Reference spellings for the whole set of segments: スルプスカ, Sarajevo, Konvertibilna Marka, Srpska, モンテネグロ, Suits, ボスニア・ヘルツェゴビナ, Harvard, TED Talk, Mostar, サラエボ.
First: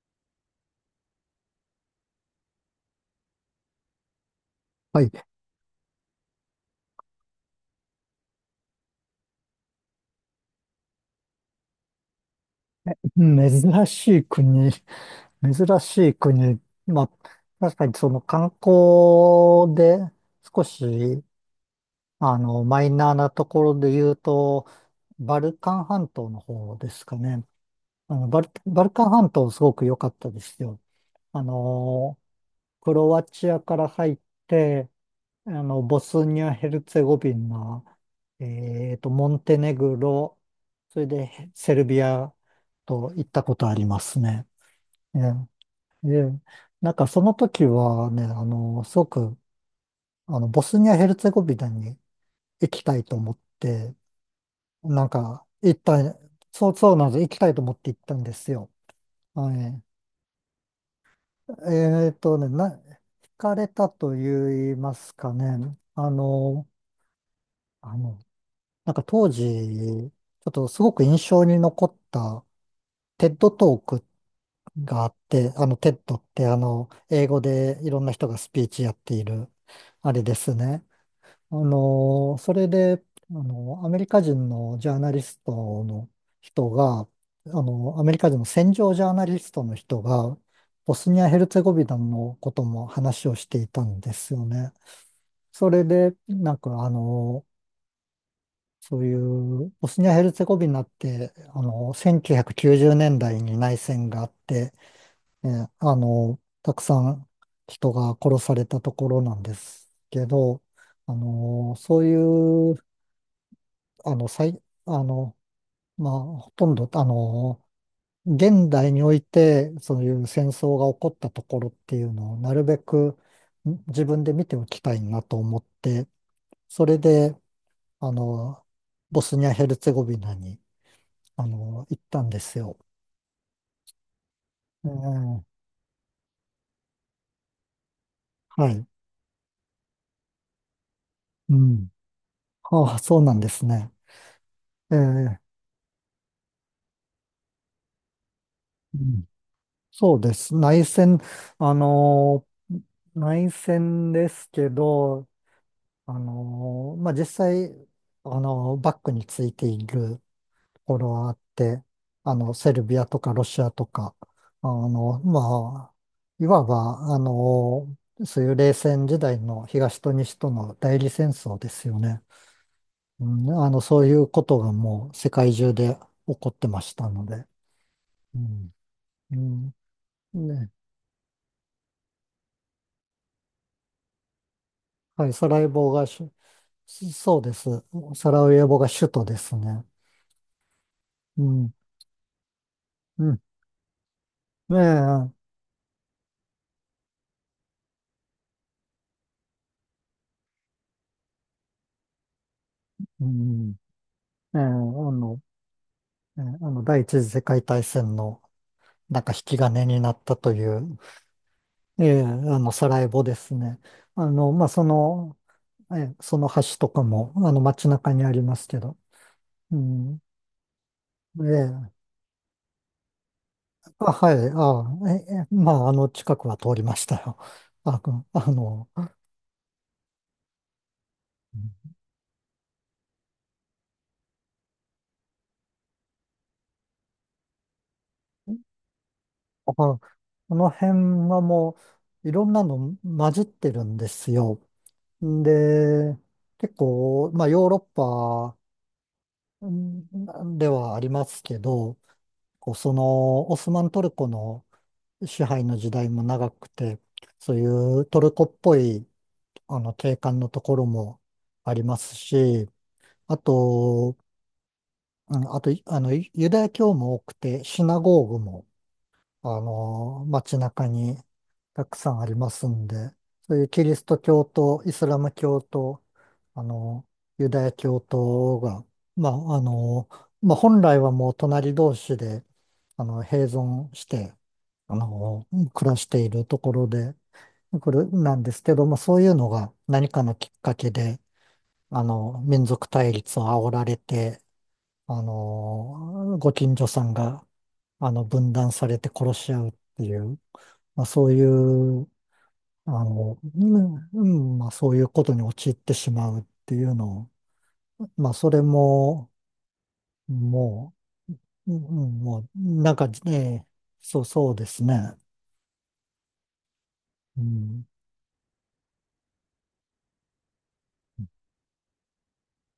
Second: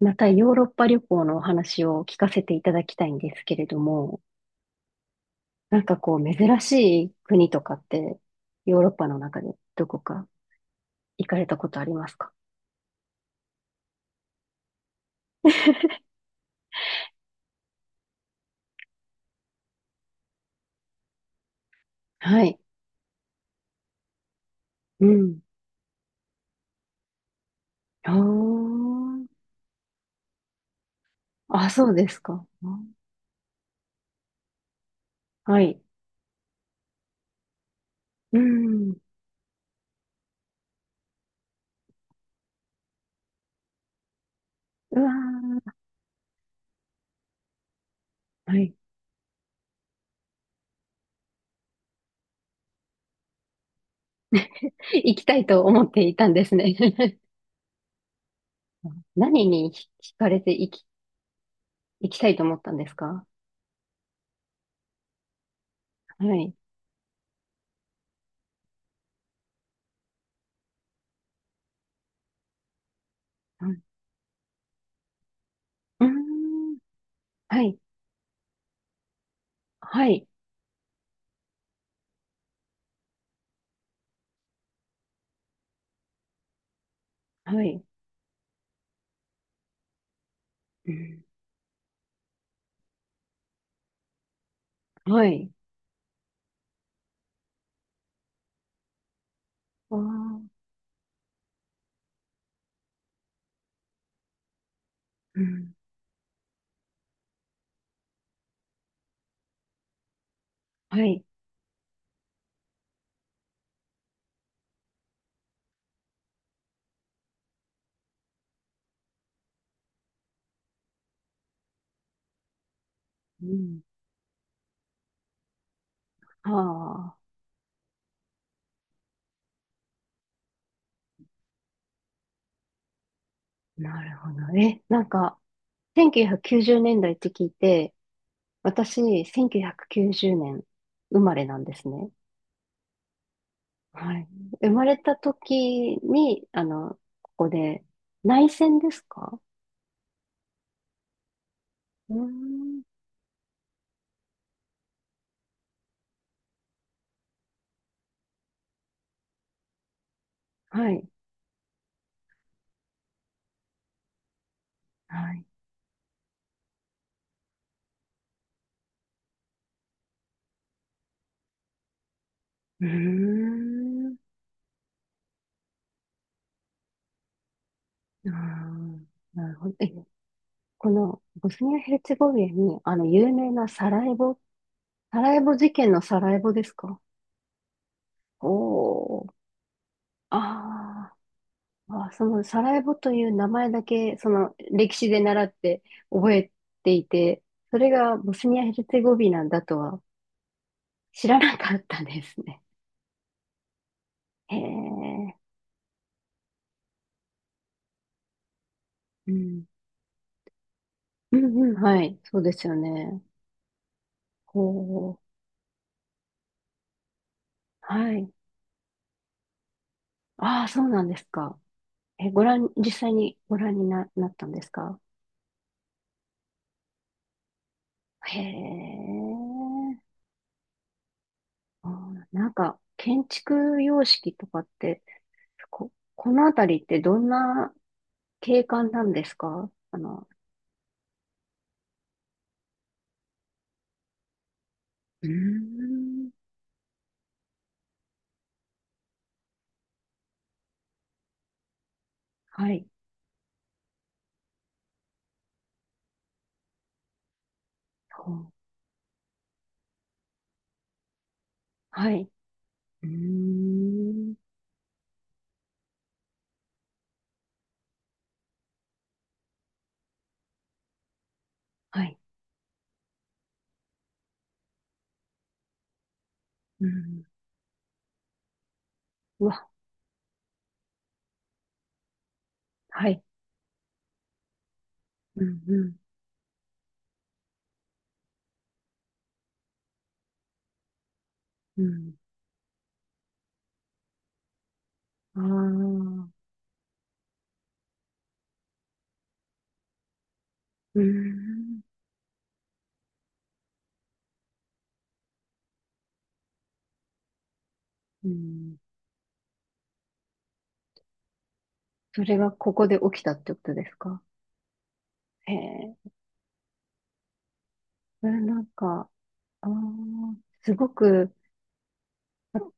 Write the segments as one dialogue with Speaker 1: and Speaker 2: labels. Speaker 1: またヨーロッパ旅行のお話を聞かせていただきたいんですけれども、
Speaker 2: はい。
Speaker 1: なんかこう珍しい国とかってヨーロッパの中でどこか行かれたことありますか？
Speaker 2: 珍しい国、珍しい国。まあ、確かにその観光で少し、あ
Speaker 1: はい。
Speaker 2: の、マイナーなところで言うと、
Speaker 1: うん。
Speaker 2: バルカン半島の方ですかね。
Speaker 1: あー。
Speaker 2: バルカン半島すごく良かったですよ。あ
Speaker 1: あ、そうで
Speaker 2: の、
Speaker 1: すか。
Speaker 2: クロアチアから入って、あ
Speaker 1: はい。
Speaker 2: の、ボスニア・ヘルツェゴビナ、
Speaker 1: うん。う
Speaker 2: モンテネグロ、それでセルビアと行ったことありますね。え
Speaker 1: わ
Speaker 2: え、ええ、なんかその時はね、あ
Speaker 1: ー。はい。
Speaker 2: の、すごく、あの、ボスニア・ヘルツェゴビナに行きたいと思って、なん
Speaker 1: 行きたい
Speaker 2: か、
Speaker 1: と
Speaker 2: 行っ
Speaker 1: 思っ
Speaker 2: た、
Speaker 1: ていたんです
Speaker 2: そ
Speaker 1: ね。
Speaker 2: うそうなん です、行きたいと思って行ったんですよ。
Speaker 1: 何
Speaker 2: は
Speaker 1: に
Speaker 2: い。
Speaker 1: 惹かれて行き、行きたいと思ったん
Speaker 2: 惹
Speaker 1: ですか？
Speaker 2: かれたと言いますかね、あ
Speaker 1: はい。
Speaker 2: の、あの、なんか当時、ちょっとすごく印象に残ったテッド
Speaker 1: う
Speaker 2: ト
Speaker 1: ん。
Speaker 2: ークがあって、あの、テッ
Speaker 1: うー
Speaker 2: ドってあ
Speaker 1: ん。
Speaker 2: の、英語
Speaker 1: はい。
Speaker 2: でいろんな人がスピーチやっている、
Speaker 1: は
Speaker 2: あれ
Speaker 1: い。
Speaker 2: ですね。それで、あのーアメリカ人のジャーナリストの人が、あ
Speaker 1: はい。
Speaker 2: のーアメリカ人の戦場ジャーナリストの人が、
Speaker 1: う
Speaker 2: ボスニ
Speaker 1: ん。
Speaker 2: ア・ヘルツェゴビナのことも話をしていたんですよね。
Speaker 1: はい。
Speaker 2: それで、そういう、ボ
Speaker 1: あ
Speaker 2: スニア・ヘルツェゴ
Speaker 1: あ。
Speaker 2: ビナって、あのー1990年代に内戦があって、
Speaker 1: うん。
Speaker 2: たくさん人が殺されたところなんですけど、
Speaker 1: は
Speaker 2: あ
Speaker 1: い。
Speaker 2: のーそういうあの、最、あの、まあ、ほとんど、あの、現代において、そういう戦争が起こったところっていうのを、なるべく
Speaker 1: うん。
Speaker 2: 自分で見ておきたいなと思って、
Speaker 1: は
Speaker 2: それ
Speaker 1: あ、
Speaker 2: で、あの、ボスニア・ヘルツェゴビナに、あの、行ったんですよ。
Speaker 1: なるほど。ね、なんか、
Speaker 2: ええ、
Speaker 1: 1990年代って聞いて、
Speaker 2: はい。
Speaker 1: 私、1990年生まれな
Speaker 2: う
Speaker 1: んです
Speaker 2: ん。
Speaker 1: ね。
Speaker 2: ああ、そうなんですね。
Speaker 1: はい。生まれた
Speaker 2: ええ、
Speaker 1: 時に、ここで、内戦で
Speaker 2: う
Speaker 1: す
Speaker 2: ん、
Speaker 1: か？
Speaker 2: そうです。内戦、あ
Speaker 1: うー
Speaker 2: の、
Speaker 1: ん。
Speaker 2: 内戦ですけど、まあ、実際、あのーバックについていると
Speaker 1: は
Speaker 2: こ
Speaker 1: い。
Speaker 2: ろはあって、あの、セルビアとかロシアとか、あの、
Speaker 1: はい。
Speaker 2: まあ、いわば、あのーそういう冷戦時代の東と西との代理戦争ですよね。
Speaker 1: う
Speaker 2: う
Speaker 1: ー
Speaker 2: ん、あの、そうい
Speaker 1: ん。
Speaker 2: うことがもう世界中で起こってましたので。
Speaker 1: あ
Speaker 2: うん。
Speaker 1: ー、
Speaker 2: う
Speaker 1: なるほ
Speaker 2: ん。
Speaker 1: ど。え、
Speaker 2: ね、
Speaker 1: このボスニア・ヘルツェゴビナに、有名なサ
Speaker 2: はい、
Speaker 1: ラエ
Speaker 2: サ
Speaker 1: ボ
Speaker 2: ラエ
Speaker 1: 事
Speaker 2: ボ
Speaker 1: 件の
Speaker 2: が
Speaker 1: サ
Speaker 2: し、
Speaker 1: ラエボですか？
Speaker 2: そうです。サラエボが首
Speaker 1: お
Speaker 2: 都
Speaker 1: ー。
Speaker 2: ですね。
Speaker 1: あ
Speaker 2: うん。
Speaker 1: ー。あ、そのサラエボとい
Speaker 2: う
Speaker 1: う
Speaker 2: ん。
Speaker 1: 名前だけ、その
Speaker 2: ね
Speaker 1: 歴史で習
Speaker 2: え。
Speaker 1: って覚えていて、それがボスニア・ヘルツェゴビナだとは知らなかったですね。
Speaker 2: うん、
Speaker 1: へ
Speaker 2: ええ、
Speaker 1: え。
Speaker 2: あの、第一次世界大戦のなん
Speaker 1: う
Speaker 2: か引き
Speaker 1: ん。
Speaker 2: 金になったという、
Speaker 1: うんうん、は
Speaker 2: え
Speaker 1: い。
Speaker 2: え、あ
Speaker 1: そうです
Speaker 2: の、
Speaker 1: よ
Speaker 2: サラエ
Speaker 1: ね。
Speaker 2: ボですね。あの、まあ、そ
Speaker 1: ほう。
Speaker 2: の、ええ、その橋とかも、あの、街
Speaker 1: は
Speaker 2: 中に
Speaker 1: い。
Speaker 2: ありますけど、うん、
Speaker 1: ああ、そうなんです
Speaker 2: え
Speaker 1: か。
Speaker 2: え、
Speaker 1: え、実際にご覧に
Speaker 2: あ、
Speaker 1: な
Speaker 2: は
Speaker 1: っ
Speaker 2: い、
Speaker 1: たんですか？
Speaker 2: あ、ええ、まあ、あの、近くは通りましたよ。あ、く、
Speaker 1: へ
Speaker 2: あの、
Speaker 1: え。
Speaker 2: う
Speaker 1: あ
Speaker 2: ん、
Speaker 1: ー、なんか、建築様式とかって、このあたりってどんな景観なんですか？
Speaker 2: あ、この辺はもう、いろんなの混じってるんですよ。
Speaker 1: うー
Speaker 2: で、
Speaker 1: ん。
Speaker 2: 結構、まあ、ヨーロッうんではありますけど、
Speaker 1: は
Speaker 2: こう
Speaker 1: い。
Speaker 2: そのオスマントルコの支配の時代も長くて、そういうト
Speaker 1: そ
Speaker 2: ルコ
Speaker 1: う。
Speaker 2: っぽいあの景観のところもありま
Speaker 1: は
Speaker 2: す
Speaker 1: い。
Speaker 2: し、
Speaker 1: うー
Speaker 2: あと、
Speaker 1: ん。
Speaker 2: うん、あと、あの、ユダヤ教も多くて、シナゴーグもあの、街中にたく
Speaker 1: は
Speaker 2: さ
Speaker 1: い。
Speaker 2: んありますんで、そういうキリスト教とイスラム教と、あ
Speaker 1: う
Speaker 2: の、
Speaker 1: ん。
Speaker 2: ユダヤ教徒が、ま
Speaker 1: う
Speaker 2: あ、あ
Speaker 1: わ。
Speaker 2: の、まあ、本来はもう隣同士で、あ
Speaker 1: はい。
Speaker 2: の、併存して、あ
Speaker 1: う
Speaker 2: の、
Speaker 1: ん。
Speaker 2: 暮
Speaker 1: う
Speaker 2: らしているところで、これなんですけど、まあ、そういうのが何かのきっかけで、あ
Speaker 1: ん。
Speaker 2: の、民族対立を煽られて、あ
Speaker 1: うん。あ
Speaker 2: の、
Speaker 1: あ。
Speaker 2: ご近所さんが、あの、分断されて殺し合うっていう、
Speaker 1: うー
Speaker 2: まあ、そうい
Speaker 1: ん。
Speaker 2: う、あの、うん、うん、まあ、そういうことに陥ってしまうっていうのを、
Speaker 1: う
Speaker 2: まあ、それ
Speaker 1: ん。
Speaker 2: も、もう、うん、うん、
Speaker 1: それ
Speaker 2: もう、
Speaker 1: がここ
Speaker 2: なん
Speaker 1: で
Speaker 2: か、
Speaker 1: 起きたってこ
Speaker 2: ね、
Speaker 1: とですか？
Speaker 2: そうですね。
Speaker 1: へえ。
Speaker 2: うん。
Speaker 1: うん。なんか、ああ、すごく、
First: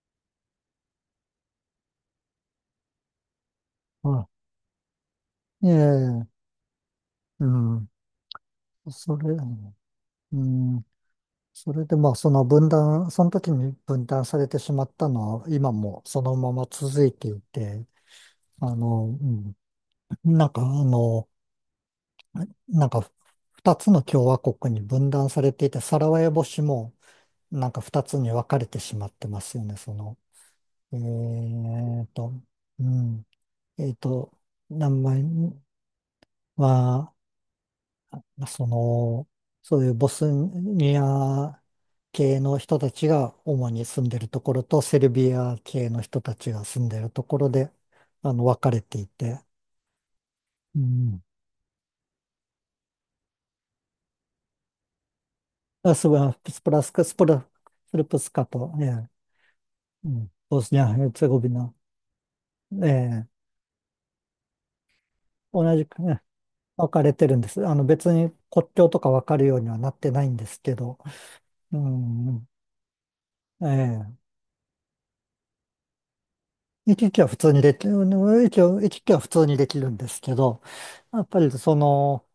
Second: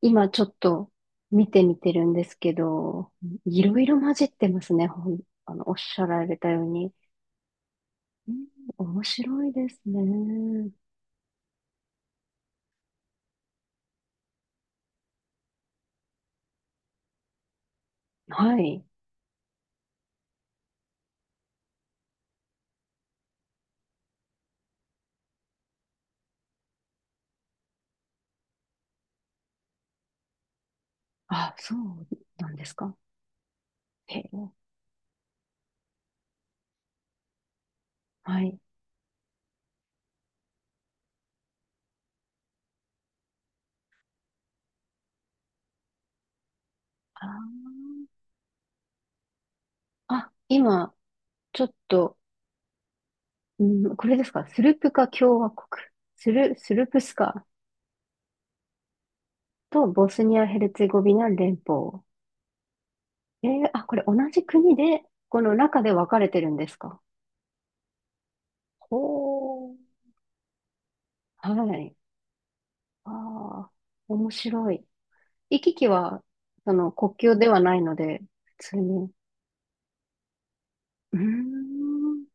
Speaker 1: 今ちょっと見てみてるんですけど、いろいろ
Speaker 2: ま
Speaker 1: 混じ
Speaker 2: あ、
Speaker 1: ってますね、ほん、
Speaker 2: え
Speaker 1: おっしゃら
Speaker 2: え、
Speaker 1: れたように。
Speaker 2: うん。
Speaker 1: うん。面
Speaker 2: それ、
Speaker 1: 白いです
Speaker 2: う
Speaker 1: ね。
Speaker 2: ん。それで、まあ、その分断、その時に分断されてしまったのは、今もそのまま続いていて、
Speaker 1: は
Speaker 2: あ
Speaker 1: い。
Speaker 2: の、うん、なんか、あの、なんか二つの共和国に分断されていて、サラワエボ市もなんか二つに分かれてしまってますよね、その。え
Speaker 1: あ、そう
Speaker 2: ーと、
Speaker 1: なんです
Speaker 2: う
Speaker 1: か。
Speaker 2: ん。えー
Speaker 1: へ
Speaker 2: と、
Speaker 1: え。
Speaker 2: 名前は、
Speaker 1: はい。
Speaker 2: その、そういうボスニア系の人たちが主に住んでるところと、セルビア系の人たちが住んでると
Speaker 1: あー、
Speaker 2: ころで、あの、分かれていて、
Speaker 1: あ、
Speaker 2: う
Speaker 1: 今、
Speaker 2: ん。
Speaker 1: ちょっと、うん、これですか。スルプカ共和国。
Speaker 2: あ、すごい、
Speaker 1: スルプスカ
Speaker 2: スルプスカと、ええ、
Speaker 1: とボ
Speaker 2: う
Speaker 1: ス
Speaker 2: ん、
Speaker 1: ニア・ヘ
Speaker 2: ボ
Speaker 1: ル
Speaker 2: スニ
Speaker 1: ツェ
Speaker 2: ア・
Speaker 1: ゴ
Speaker 2: ヘル
Speaker 1: ビ
Speaker 2: ツ
Speaker 1: ナ
Speaker 2: ェゴビ
Speaker 1: 連
Speaker 2: ナ、
Speaker 1: 邦。
Speaker 2: ええ、
Speaker 1: あ、これ同じ国で、この
Speaker 2: 同
Speaker 1: 中
Speaker 2: じ
Speaker 1: で
Speaker 2: く
Speaker 1: 分か
Speaker 2: ね、
Speaker 1: れてるんです
Speaker 2: 分
Speaker 1: か？
Speaker 2: かれてるんです。あの別に国
Speaker 1: ほ
Speaker 2: 境とか分かるようにはな
Speaker 1: ー。
Speaker 2: ってないんですけど、
Speaker 1: は
Speaker 2: う
Speaker 1: い。
Speaker 2: ん、
Speaker 1: あ
Speaker 2: え
Speaker 1: あ、
Speaker 2: え、
Speaker 1: 面白い。行き来は、国境ではないので、普通
Speaker 2: 行き
Speaker 1: に。
Speaker 2: 来は普通にできるんですけど、
Speaker 1: うー
Speaker 2: やっぱりその、
Speaker 1: ん。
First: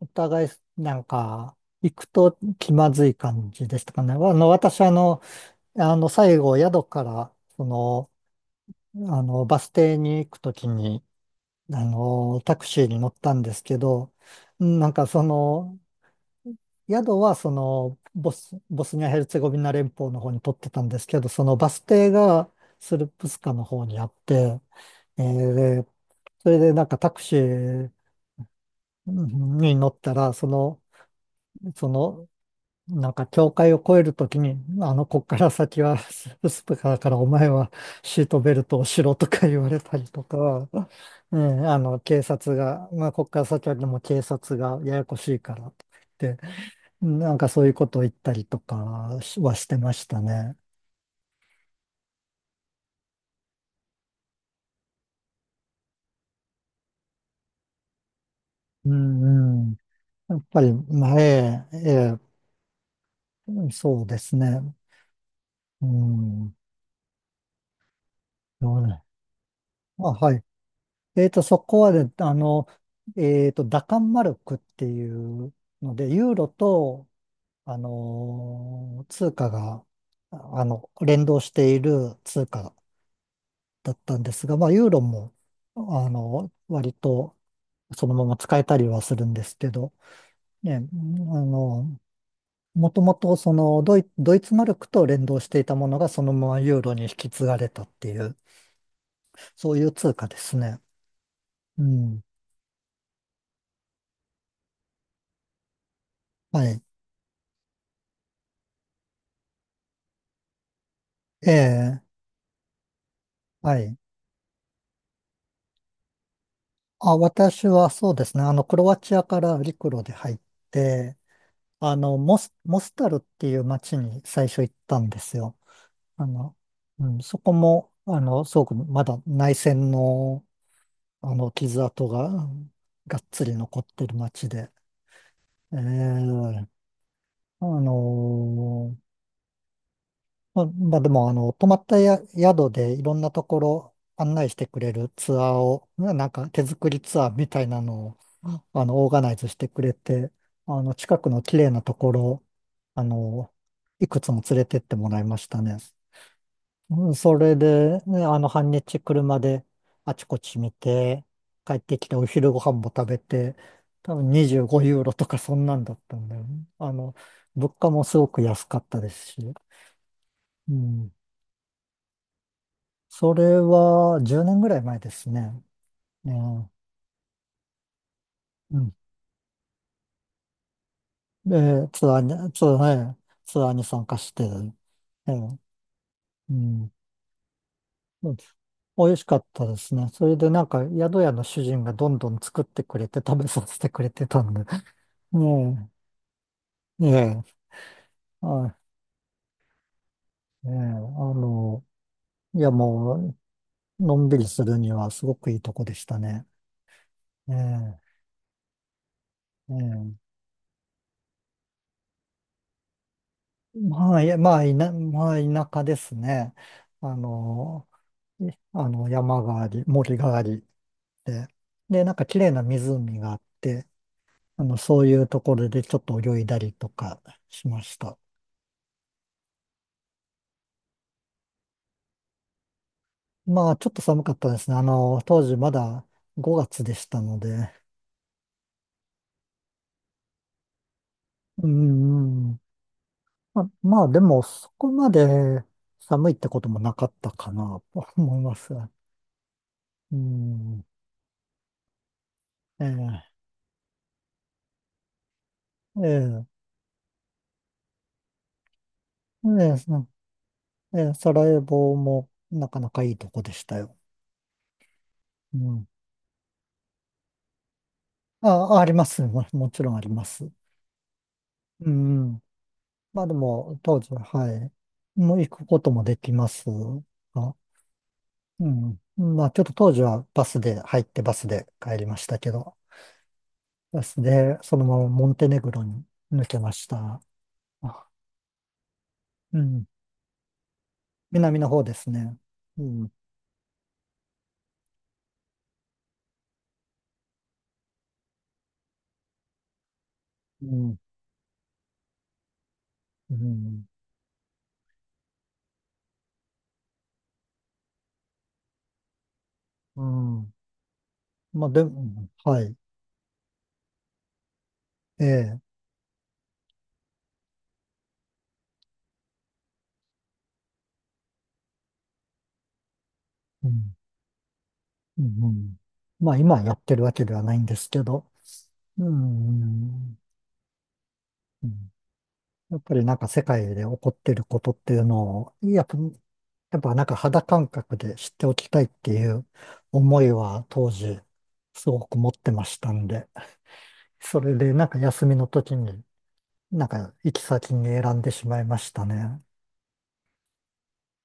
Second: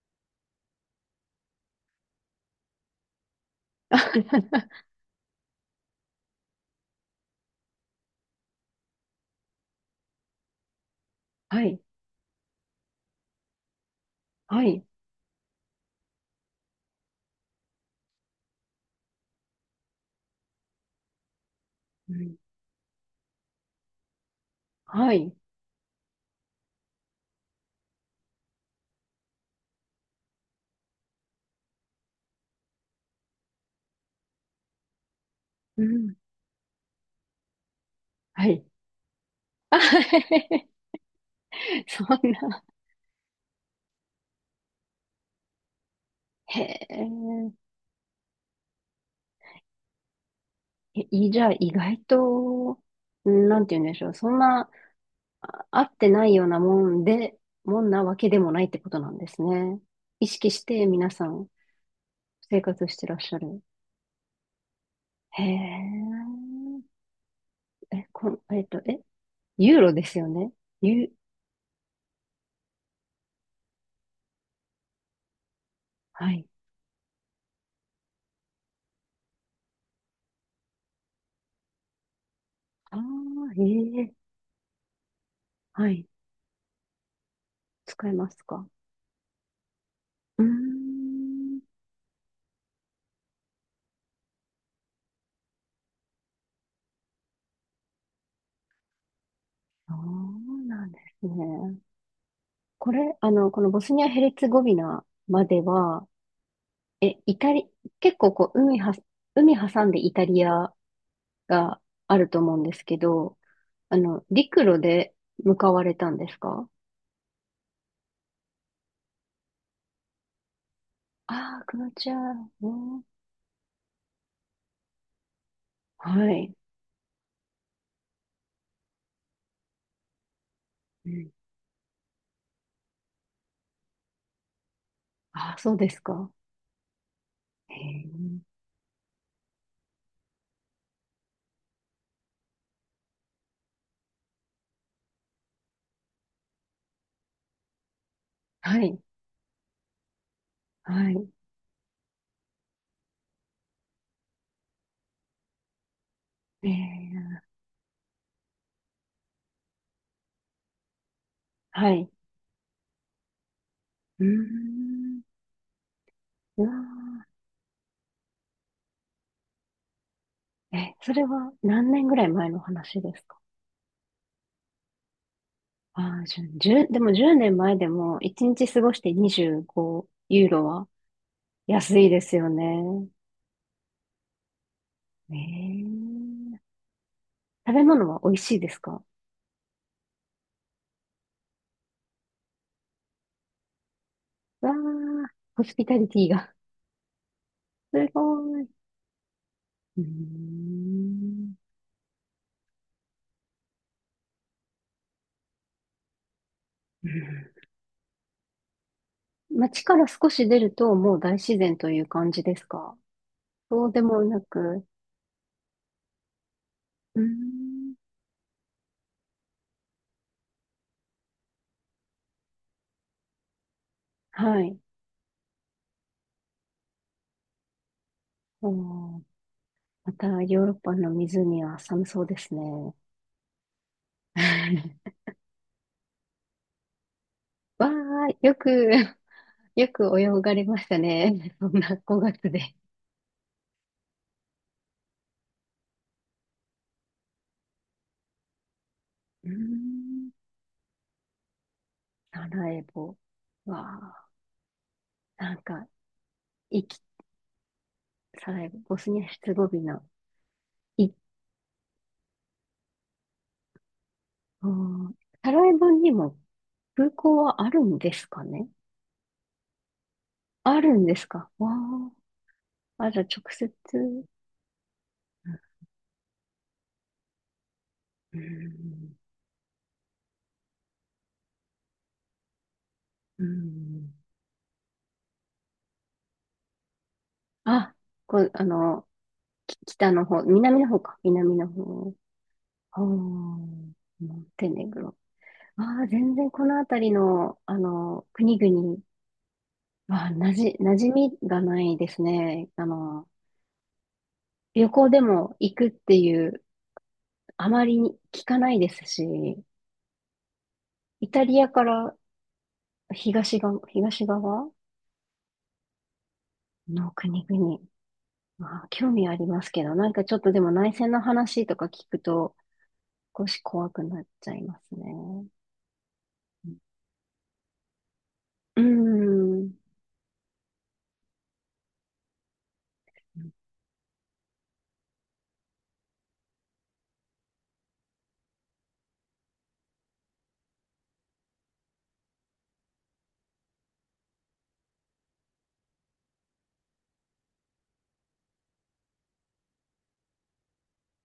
Speaker 2: お互いなんか、行くと気まずい感じでしたかね。あの、私あの、あの、最後宿から、その、あの、バス停に行くときに、
Speaker 1: はい。
Speaker 2: あの、タクシーに乗ったんですけど、
Speaker 1: は
Speaker 2: うん、
Speaker 1: い。
Speaker 2: なんかその、宿はその、ボス、ボスニア・ヘルツェゴビナ連邦の方に取ってたんですけど、そのバス停
Speaker 1: うん。
Speaker 2: がスルプスカの方にあって、
Speaker 1: は
Speaker 2: え
Speaker 1: い。
Speaker 2: ー、それでなんかタクシーに乗ったら、その、なんか境界を越えるときに、あの、こっから
Speaker 1: う
Speaker 2: 先は
Speaker 1: ん。
Speaker 2: ススプカーからお前はシート
Speaker 1: は
Speaker 2: ベル
Speaker 1: い。
Speaker 2: トをしろとか言わ
Speaker 1: あ。
Speaker 2: れたりとか、うん、あの、
Speaker 1: そ
Speaker 2: 警
Speaker 1: ん
Speaker 2: 察
Speaker 1: な。
Speaker 2: が、まあ、こっから先はでも警察がややこしいからとか言って、
Speaker 1: へえ。
Speaker 2: なんかそういうことを言ったりとかはしてましたね。
Speaker 1: え、いじゃあ、意外と、なんて言うんでしょう。そんな、あ、合ってないようなもんで、もんなわけでもないってこ
Speaker 2: う
Speaker 1: となんです
Speaker 2: ん、うん。
Speaker 1: ね。意
Speaker 2: やっ
Speaker 1: 識
Speaker 2: ぱ
Speaker 1: し
Speaker 2: り
Speaker 1: て皆
Speaker 2: 前、
Speaker 1: さん
Speaker 2: ええ、
Speaker 1: 生活してらっしゃる。
Speaker 2: そうですね。
Speaker 1: へ
Speaker 2: うん。
Speaker 1: え。え、こん、
Speaker 2: そうね、
Speaker 1: ユーロで
Speaker 2: まあ、
Speaker 1: すよ
Speaker 2: はい。
Speaker 1: ね？ユ、
Speaker 2: えっと、そこはね、あの、えっと、ダカンマルクっていうので、
Speaker 1: は
Speaker 2: ユー
Speaker 1: い。
Speaker 2: ロと、あのー通貨が、あの、連動している通貨
Speaker 1: あ
Speaker 2: だっ
Speaker 1: あ、え
Speaker 2: たん
Speaker 1: え。
Speaker 2: ですが、まあ、ユーロも、
Speaker 1: はい。
Speaker 2: あの、割とそ
Speaker 1: 使え
Speaker 2: のま
Speaker 1: ま
Speaker 2: ま
Speaker 1: す
Speaker 2: 使え
Speaker 1: か？
Speaker 2: たりはするんですけど、
Speaker 1: うー
Speaker 2: ね、あ
Speaker 1: ん。
Speaker 2: の、もともとそのドイ、ドイツマルクと連動していたものがそのままユーロに引き継がれたっていう、そういう
Speaker 1: そ
Speaker 2: 通貨です
Speaker 1: う
Speaker 2: ね。
Speaker 1: なんですね。
Speaker 2: うん。
Speaker 1: これ、このボスニア・ヘルツェゴビナまでは、
Speaker 2: はい。
Speaker 1: え、イタリ、結構こう、海挟んでイタリア
Speaker 2: え
Speaker 1: が
Speaker 2: え、
Speaker 1: あると思うんですけど、
Speaker 2: はい。
Speaker 1: 陸路で向かわれたんですか？
Speaker 2: あ、私はそうですね。あの、クロアチアから陸路で入って、
Speaker 1: ああー、クロアチア、う
Speaker 2: モス
Speaker 1: ん。
Speaker 2: タルっていう町に最初行ったんですよ。あ
Speaker 1: はい。
Speaker 2: の、うん、そこも、あの、すごくまだ内戦の、
Speaker 1: うん、
Speaker 2: あの、傷跡が、うん、がっつり残ってる町で、
Speaker 1: ああ、そうですか。
Speaker 2: ええ、あ
Speaker 1: へえ。
Speaker 2: の、まあ、まあでも、あの、泊まったや宿でいろんなところ案内してくれるツアーを、なんか手作りツアーみたいなのを、
Speaker 1: は
Speaker 2: あ
Speaker 1: い。
Speaker 2: の、オーガナイズしてくれて、あの、
Speaker 1: は
Speaker 2: 近
Speaker 1: い。
Speaker 2: くの綺麗なところ、あの、いくつも連れてってもらいましたね。
Speaker 1: え
Speaker 2: うん、そ
Speaker 1: え。
Speaker 2: れで、ね、あの、半日車であちこち見て、帰っ
Speaker 1: は
Speaker 2: てき
Speaker 1: い。
Speaker 2: てお昼ご飯も食べて、多
Speaker 1: うー
Speaker 2: 分25ユーロ
Speaker 1: ん。
Speaker 2: とかそんなんだったんだよ
Speaker 1: う
Speaker 2: ね。あの、
Speaker 1: わ
Speaker 2: 物価もすごく安かったですし。う
Speaker 1: ー。え、そ
Speaker 2: ん、
Speaker 1: れは何年ぐらい前の話です
Speaker 2: そ
Speaker 1: か？
Speaker 2: れは10年ぐらい前ですね。
Speaker 1: ああ、じゅ
Speaker 2: ね、
Speaker 1: じゅでも10年前でも1日
Speaker 2: う
Speaker 1: 過ご
Speaker 2: ん。
Speaker 1: して25ユーロは
Speaker 2: で、
Speaker 1: 安いですよね。
Speaker 2: ツアーに参加して、え
Speaker 1: ね
Speaker 2: え、う
Speaker 1: え。
Speaker 2: ん。
Speaker 1: 食べ物は美
Speaker 2: そう
Speaker 1: 味
Speaker 2: で
Speaker 1: し
Speaker 2: す、
Speaker 1: いですか？
Speaker 2: 美味しかったですね。それでなんか宿屋の主人がどんどん作ってくれて食べさせてくれてたんで。
Speaker 1: わあ、ホスピ
Speaker 2: ね
Speaker 1: タリティが。
Speaker 2: え、ね
Speaker 1: す
Speaker 2: え、
Speaker 1: ごい。う
Speaker 2: は
Speaker 1: ー
Speaker 2: い、ねえ、あ
Speaker 1: ん。
Speaker 2: の、いやもう、のんびりするにはすごくいいとこでしたね。
Speaker 1: うん。
Speaker 2: ええ、え
Speaker 1: 街から
Speaker 2: え、
Speaker 1: 少し出るともう大自然という感じですか？そうで
Speaker 2: ま
Speaker 1: も
Speaker 2: あ、
Speaker 1: なく。
Speaker 2: まあ、田舎ですね。あ
Speaker 1: うー
Speaker 2: の、
Speaker 1: ん。
Speaker 2: い、あの、山があり、森がありで、で、なんか綺麗な湖があって、
Speaker 1: は
Speaker 2: あの、
Speaker 1: い。
Speaker 2: そういうところでちょっと泳いだりとかしました。
Speaker 1: おー。またヨーロッパの湖は寒そうですね。
Speaker 2: まあ、ちょっと寒かったですね。あ の、当時まだ5月でしたので、
Speaker 1: わあ、よく。よく泳がれましたね。
Speaker 2: う
Speaker 1: そんな5月
Speaker 2: ん、うん、
Speaker 1: で。
Speaker 2: まあ、でも、そこまで寒いってこともなかったかなと思います。
Speaker 1: うー
Speaker 2: う
Speaker 1: ん。
Speaker 2: ん、
Speaker 1: サラエ
Speaker 2: ええ、
Speaker 1: ボは、なんか、
Speaker 2: ええ、
Speaker 1: いき、サラエボ、ボスニア・ヘルツェ
Speaker 2: え
Speaker 1: ゴ
Speaker 2: え、
Speaker 1: ビナ、
Speaker 2: え
Speaker 1: い、
Speaker 2: え、サラエボもなかなかいいとこでしたよ。
Speaker 1: うん、サ
Speaker 2: う
Speaker 1: ラエ
Speaker 2: ん、
Speaker 1: ボにも空港はあるんですかね？
Speaker 2: あ、あります。もちろんあります。
Speaker 1: あるんですか？わ
Speaker 2: うん。
Speaker 1: あ、あ、じ
Speaker 2: ま
Speaker 1: ゃあ
Speaker 2: あで
Speaker 1: 直接、
Speaker 2: も、当時は、
Speaker 1: う
Speaker 2: はい。もう行くこともできますが。
Speaker 1: ん。
Speaker 2: うん。まあちょっと当時はバスで入ってバスで帰りましたけど、
Speaker 1: う
Speaker 2: バ
Speaker 1: ん。
Speaker 2: スでそのままモンテネグロに抜けました。
Speaker 1: あ、
Speaker 2: あ、
Speaker 1: こう、
Speaker 2: うん。
Speaker 1: 北の方、南の方か、南
Speaker 2: 南
Speaker 1: の
Speaker 2: の方です
Speaker 1: 方、
Speaker 2: ね。う
Speaker 1: あー、
Speaker 2: ん。
Speaker 1: モンテネグロ。ああ、全然この辺りの、国々は、
Speaker 2: う
Speaker 1: 馴
Speaker 2: ん。
Speaker 1: 染みがないですね。
Speaker 2: うん。
Speaker 1: 旅行でも行くっていう、あまり聞かないですし、
Speaker 2: うん。
Speaker 1: イタリ
Speaker 2: ま
Speaker 1: ア
Speaker 2: あ
Speaker 1: か
Speaker 2: で
Speaker 1: ら
Speaker 2: も、はい。
Speaker 1: 東側
Speaker 2: ええ。
Speaker 1: の国々、まあ、興味ありますけど、なんかちょっとでも内戦の話とか聞くと、少し
Speaker 2: う
Speaker 1: 怖
Speaker 2: ん。
Speaker 1: くなっちゃいますね。
Speaker 2: うん。うん、まあ今やってるわけではないんですけど。
Speaker 1: う
Speaker 2: う
Speaker 1: ん。
Speaker 2: ん。うん、やっぱりなんか世界で起こってることっていうのを、やっぱなんか肌感覚で知っておきたいっていう思いは当時すごく持ってましたんで、それでなんか休みの時になんか行き先に選んでしまいましたね。